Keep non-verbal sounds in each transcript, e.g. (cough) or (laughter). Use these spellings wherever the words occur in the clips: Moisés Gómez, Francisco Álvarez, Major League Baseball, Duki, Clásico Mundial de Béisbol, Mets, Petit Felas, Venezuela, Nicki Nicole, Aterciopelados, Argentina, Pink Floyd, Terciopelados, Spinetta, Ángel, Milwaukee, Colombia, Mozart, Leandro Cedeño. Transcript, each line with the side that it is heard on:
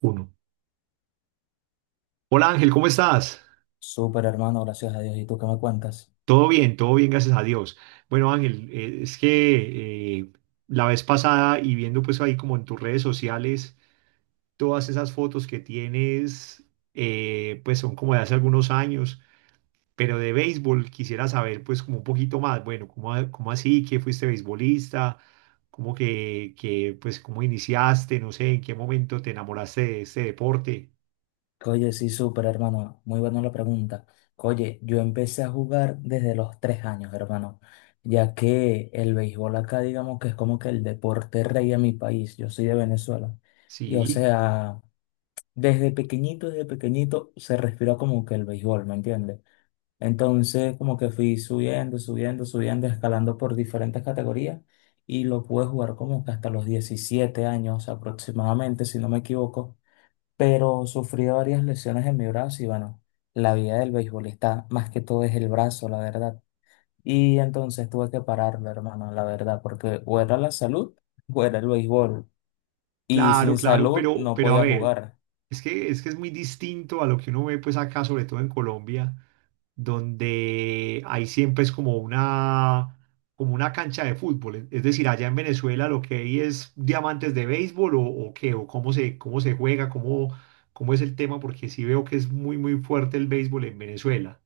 right: Uno. Hola Ángel, ¿cómo estás?
left: Súper hermano, gracias a Dios. ¿Y tú qué me cuentas?
right: Todo bien, gracias a Dios. Bueno Ángel, es que la vez pasada y viendo pues ahí como en tus redes sociales, todas esas fotos que tienes, pues son como de hace algunos años, pero de béisbol quisiera saber pues como un poquito más, bueno, ¿cómo, cómo así que fuiste beisbolista? ¿Cómo que pues cómo iniciaste? No sé, ¿en qué momento te enamoraste de este deporte?
left: Oye, sí, súper hermano. Muy buena la pregunta. Oye, yo empecé a jugar desde los 3 años, hermano, ya que el béisbol acá, digamos que es como que el deporte rey en mi país. Yo soy de Venezuela. Y o
right: Sí.
left: sea, desde pequeñito se respira como que el béisbol, ¿me entiendes? Entonces, como que fui subiendo, subiendo, subiendo, escalando por diferentes categorías y lo pude jugar como que hasta los 17 años aproximadamente, si no me equivoco. Pero sufrí varias lesiones en mi brazo y bueno, la vida del beisbolista más que todo es el brazo, la verdad. Y entonces tuve que pararlo, hermano, la verdad, porque o era la salud o era el béisbol. Y
right: Claro,
left: sin
right: claro,
left: salud
right: pero,
left: no
right: a
left: podía
right: ver,
left: jugar.
right: es que es muy distinto a lo que uno ve pues acá, sobre todo en Colombia, donde hay siempre es como una cancha de fútbol. Es decir, allá en Venezuela lo que hay es diamantes de béisbol o qué, o cómo se juega, cómo es el tema, porque sí veo que es muy, muy fuerte el béisbol en Venezuela.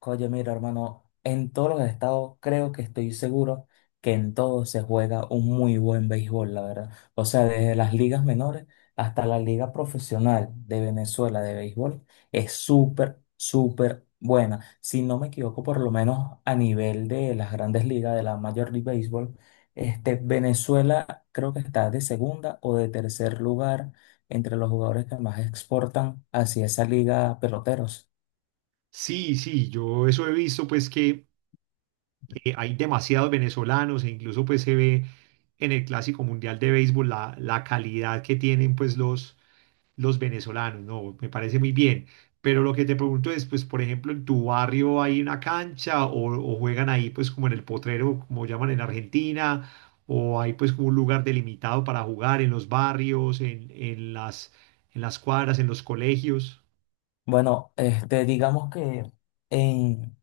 left: Oye, mira, hermano, en todos los estados creo que estoy seguro que en todos se juega un muy buen béisbol, la verdad. O sea, desde las ligas menores hasta la liga profesional de Venezuela de béisbol es súper, súper buena. Si no me equivoco, por lo menos a nivel de las grandes ligas de la Major League Baseball, este, Venezuela creo que está de segunda o de tercer lugar entre los jugadores que más exportan hacia esa liga peloteros.
right: Sí, sí, yo eso he visto pues que hay demasiados venezolanos e incluso pues se ve en el Clásico Mundial de Béisbol la calidad que tienen pues los venezolanos, ¿no? Me parece muy bien. Pero lo que te pregunto es, pues, por ejemplo, ¿en tu barrio hay una cancha o juegan ahí pues como en el potrero, como llaman en Argentina, o hay pues como un lugar delimitado para jugar en los barrios, en las cuadras, en los colegios?
left: Bueno, este, digamos que en,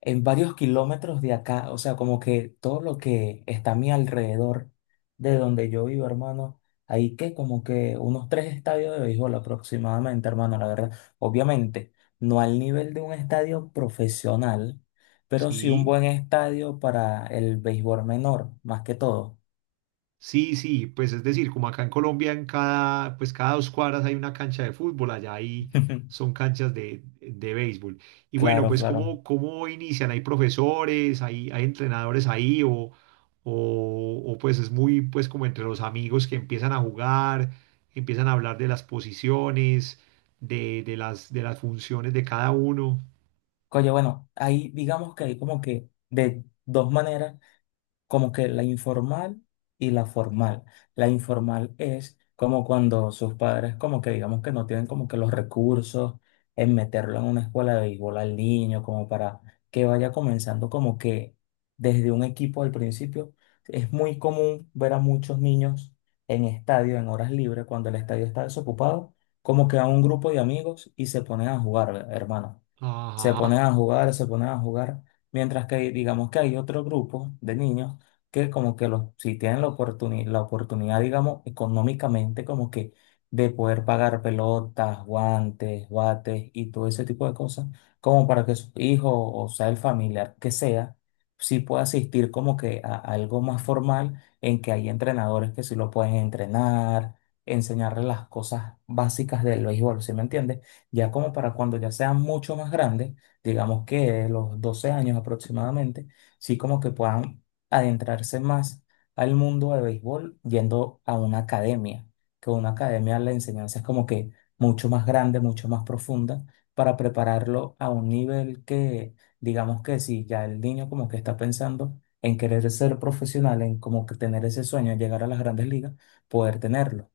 left: en varios kilómetros de acá, o sea, como que todo lo que está a mi alrededor de donde yo vivo, hermano, hay que como que unos tres estadios de béisbol aproximadamente, hermano, la verdad. Obviamente, no al nivel de un estadio profesional, pero sí un
right: Sí.
left: buen estadio para el béisbol menor, más que todo.
right: Sí, sí, pues es decir, como acá en Colombia, en cada, pues cada dos cuadras hay una cancha de fútbol, allá ahí son
left: (laughs)
right: canchas de béisbol. Y bueno,
left: Claro,
right: pues
left: claro.
right: cómo inician? ¿Hay profesores, hay entrenadores ahí o pues es muy pues como entre los amigos que empiezan a jugar, empiezan a hablar de las posiciones, de las funciones de cada uno?
left: Oye, bueno, ahí digamos que hay como que de dos maneras como que la informal y la formal. La informal es como cuando sus padres como que digamos que no tienen como que los recursos en meterlo en una escuela de béisbol al niño, como para que vaya comenzando como que desde un equipo al principio. Es muy común ver a muchos niños en estadio, en horas libres, cuando el estadio está desocupado, como que a un grupo de amigos y se ponen a jugar, hermano se ponen
right: Ajá.
left: a jugar, se ponen a jugar, mientras que digamos que hay otro grupo de niños que como que los, si tienen la oportunidad, digamos, económicamente como que de poder pagar pelotas, guantes, bates y todo ese tipo de cosas, como para que su hijo o sea el familiar que sea, sí pueda asistir como que a algo más formal en que hay entrenadores que sí lo pueden entrenar, enseñarle las cosas básicas del béisbol, ¿sí me entiendes? Ya como para cuando ya sean mucho más grandes, digamos que los 12 años aproximadamente, sí como que puedan adentrarse más al mundo de béisbol yendo a una academia, que una academia la enseñanza es como que mucho más grande, mucho más profunda, para prepararlo a un nivel que, digamos que si ya el niño como que está pensando en querer ser profesional, en como que tener ese sueño, llegar a las grandes ligas, poder tenerlo.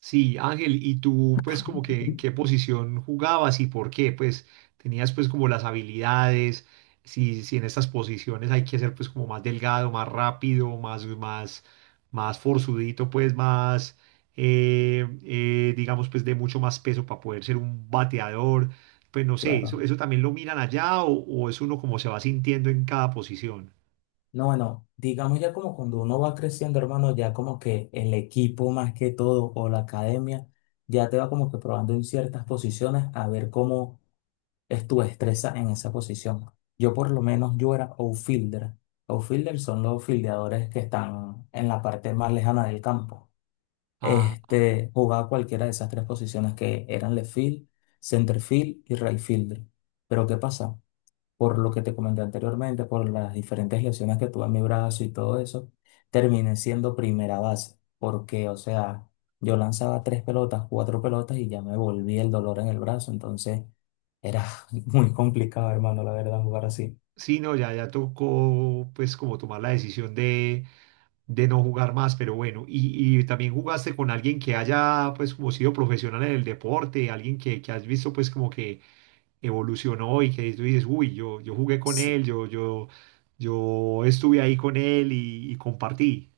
right: Sí, Ángel, ¿y tú pues como que en qué posición jugabas y por qué? Pues tenías pues como las habilidades, si en estas posiciones hay que ser pues como más delgado, más rápido, más forzudito, pues más, digamos pues de mucho más peso para poder ser un bateador, pues no sé,
left: Claro.
right: eso también lo miran allá o es uno como se va sintiendo en cada posición.
left: No, bueno, digamos ya como cuando uno va creciendo, hermano, ya como que el equipo más que todo o la academia ya te va como que probando en ciertas posiciones a ver cómo es tu destreza en esa posición. Yo por lo menos yo era outfielder. Outfielder son los fildeadores que están en la parte más lejana del campo.
right: Ah,
left: Este, jugaba cualquiera de esas tres posiciones que eran left field, center field y right fielder. Pero ¿qué pasa? Por lo que te comenté anteriormente, por las diferentes lesiones que tuve en mi brazo y todo eso, terminé siendo primera base, porque, o sea, yo lanzaba tres pelotas, cuatro pelotas y ya me volvía el dolor en el brazo, entonces era (laughs) muy complicado, hermano, la verdad, jugar así.
right: sí, no, ya, ya tocó pues como tomar la decisión de no jugar más, pero bueno, y también jugaste con alguien que haya pues como sido profesional en el deporte, alguien que has visto pues como que evolucionó y que tú dices, uy, yo jugué con
left: Sí,
right: él, yo estuve ahí con él y compartí.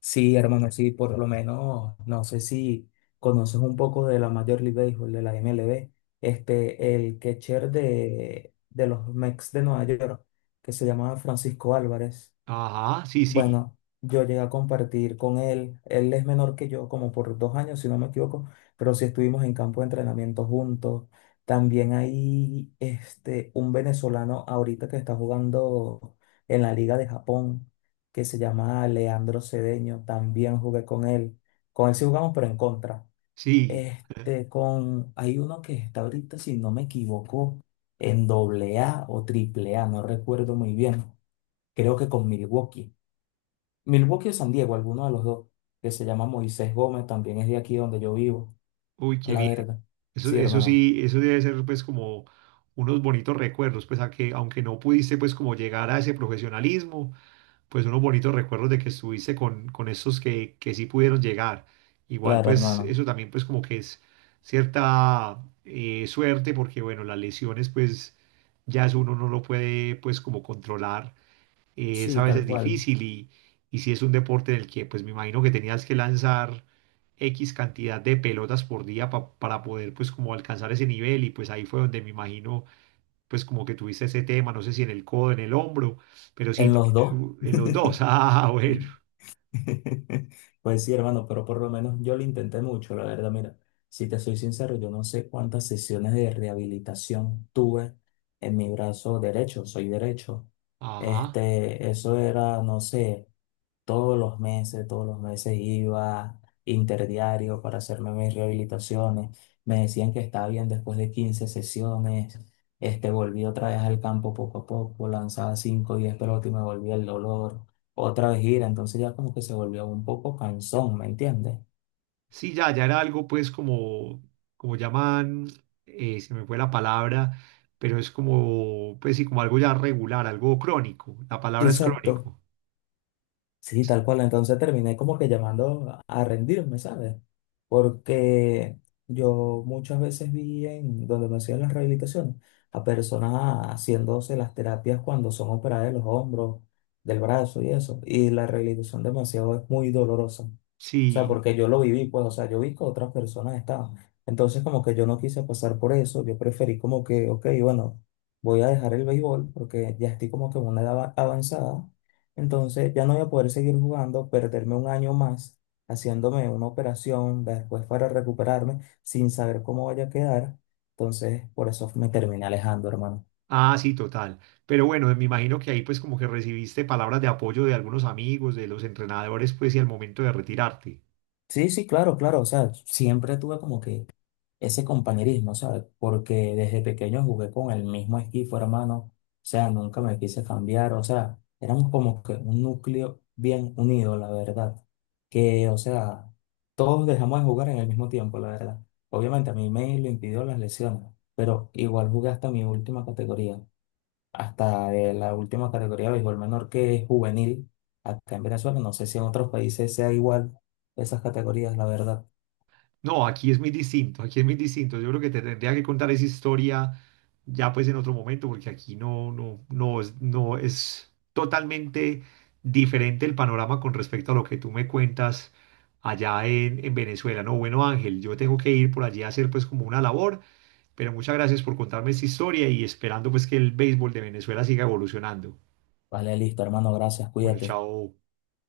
left: sí, hermano, sí, por lo menos, no sé si conoces un poco de la Major League Baseball, de la MLB, este, el catcher de los Mets de Nueva York, que se llamaba Francisco Álvarez.
right: Ajá, sí, sí,
left: Bueno, yo llegué a compartir con él. Él es menor que yo, como por 2 años, si no me equivoco, pero sí estuvimos en campo de entrenamiento juntos. También hay este, un venezolano ahorita que está jugando en la Liga de Japón, que se llama Leandro Cedeño. También jugué con él. Con él sí jugamos, pero en contra.
right: sí. (laughs)
left: Este, con, hay uno que está ahorita, si no me equivoco, en doble A o triple A, no recuerdo muy bien. Creo que con Milwaukee. Milwaukee o San Diego, alguno de los dos, que se llama Moisés Gómez, también es de aquí donde yo vivo,
right: Uy, qué
left: la
right: bien.
left: verdad.
right: Eso,
left: Sí,
right: eso
left: hermano.
right: sí, eso debe ser pues como unos bonitos recuerdos, pues aunque no pudiste pues como llegar a ese profesionalismo, pues unos bonitos recuerdos de que estuviste con estos que sí pudieron llegar. Igual,
left: Claro,
right: pues
left: hermano.
right: eso también pues como que es cierta suerte porque bueno, las lesiones pues ya es uno no lo puede pues como controlar. Es
left: Sí,
right: a
left: tal
right: veces
left: cual.
right: difícil y si es un deporte en el que pues me imagino que tenías que lanzar X cantidad de pelotas por día para poder pues como alcanzar ese nivel y pues ahí fue donde me imagino pues como que tuviste ese tema, no sé si en el codo, en el hombro, pero sí,
left: En los dos.
right: también en los dos. (laughs)
left: (laughs)
right: Ah, bueno.
left: (laughs) Pues sí, hermano, pero por lo menos yo lo intenté mucho, la verdad, mira, si te soy sincero, yo no sé cuántas sesiones de rehabilitación tuve en mi brazo derecho, soy derecho.
right: Ajá.
left: Este, eso era, no sé, todos los meses iba interdiario para hacerme mis rehabilitaciones. Me decían que estaba bien después de 15 sesiones. Este, volví otra vez al campo poco a poco, lanzaba 5 o 10 pelotas y me volvía el dolor otra vez gira, entonces ya como que se volvió un poco cansón, ¿me entiendes?
right: Sí, ya, ya era algo pues como, como llaman, se me fue la palabra, pero es como, pues sí, como algo ya regular, algo crónico. La palabra es
left: Exacto.
right: crónico.
left: Sí, tal cual. Entonces terminé como que llamando a rendirme, ¿sabes? Porque yo muchas veces vi en donde me hacían las rehabilitaciones a personas haciéndose las terapias cuando son operadas de los hombros, del brazo y eso. Y la rehabilitación demasiado es muy dolorosa. O sea,
right: Sí.
left: porque yo lo viví, pues, o sea, yo vi que otras personas estaban. Entonces, como que yo no quise pasar por eso. Yo preferí como que, ok, bueno, voy a dejar el béisbol porque ya estoy como que en una edad avanzada entonces ya no voy a poder seguir jugando, perderme un año más haciéndome una operación después para recuperarme sin saber cómo vaya a quedar. Entonces por eso me terminé alejando, hermano.
right: Ah, sí, total. Pero bueno, me imagino que ahí pues como que recibiste palabras de apoyo de algunos amigos, de los entrenadores, pues y al momento de retirarte.
left: Sí, sí, claro, claro. O sea, siempre tuve como que ese compañerismo, ¿sabes? Porque desde pequeño jugué con el mismo equipo, hermano. O sea, nunca me quise cambiar. O sea, éramos como que un núcleo bien unido, la verdad. Que, o sea, todos dejamos de jugar en el mismo tiempo, la verdad. Obviamente a mí me lo impidió las lesiones, pero igual jugué hasta mi última categoría, hasta de la última categoría de béisbol menor que es juvenil acá en Venezuela. No sé si en otros países sea igual esas categorías, la verdad.
right: No, aquí es muy distinto, aquí es muy distinto. Yo creo que te tendría que contar esa historia ya pues en otro momento, porque aquí no, no, no, no es totalmente diferente el panorama con respecto a lo que tú me cuentas allá en Venezuela. No, bueno, Ángel, yo tengo que ir por allí a hacer pues como una labor, pero muchas gracias por contarme esta historia y esperando pues que el béisbol de Venezuela siga evolucionando.
left: Vale, listo, hermano, gracias,
right: Bueno,
left: cuídate.
right: chao.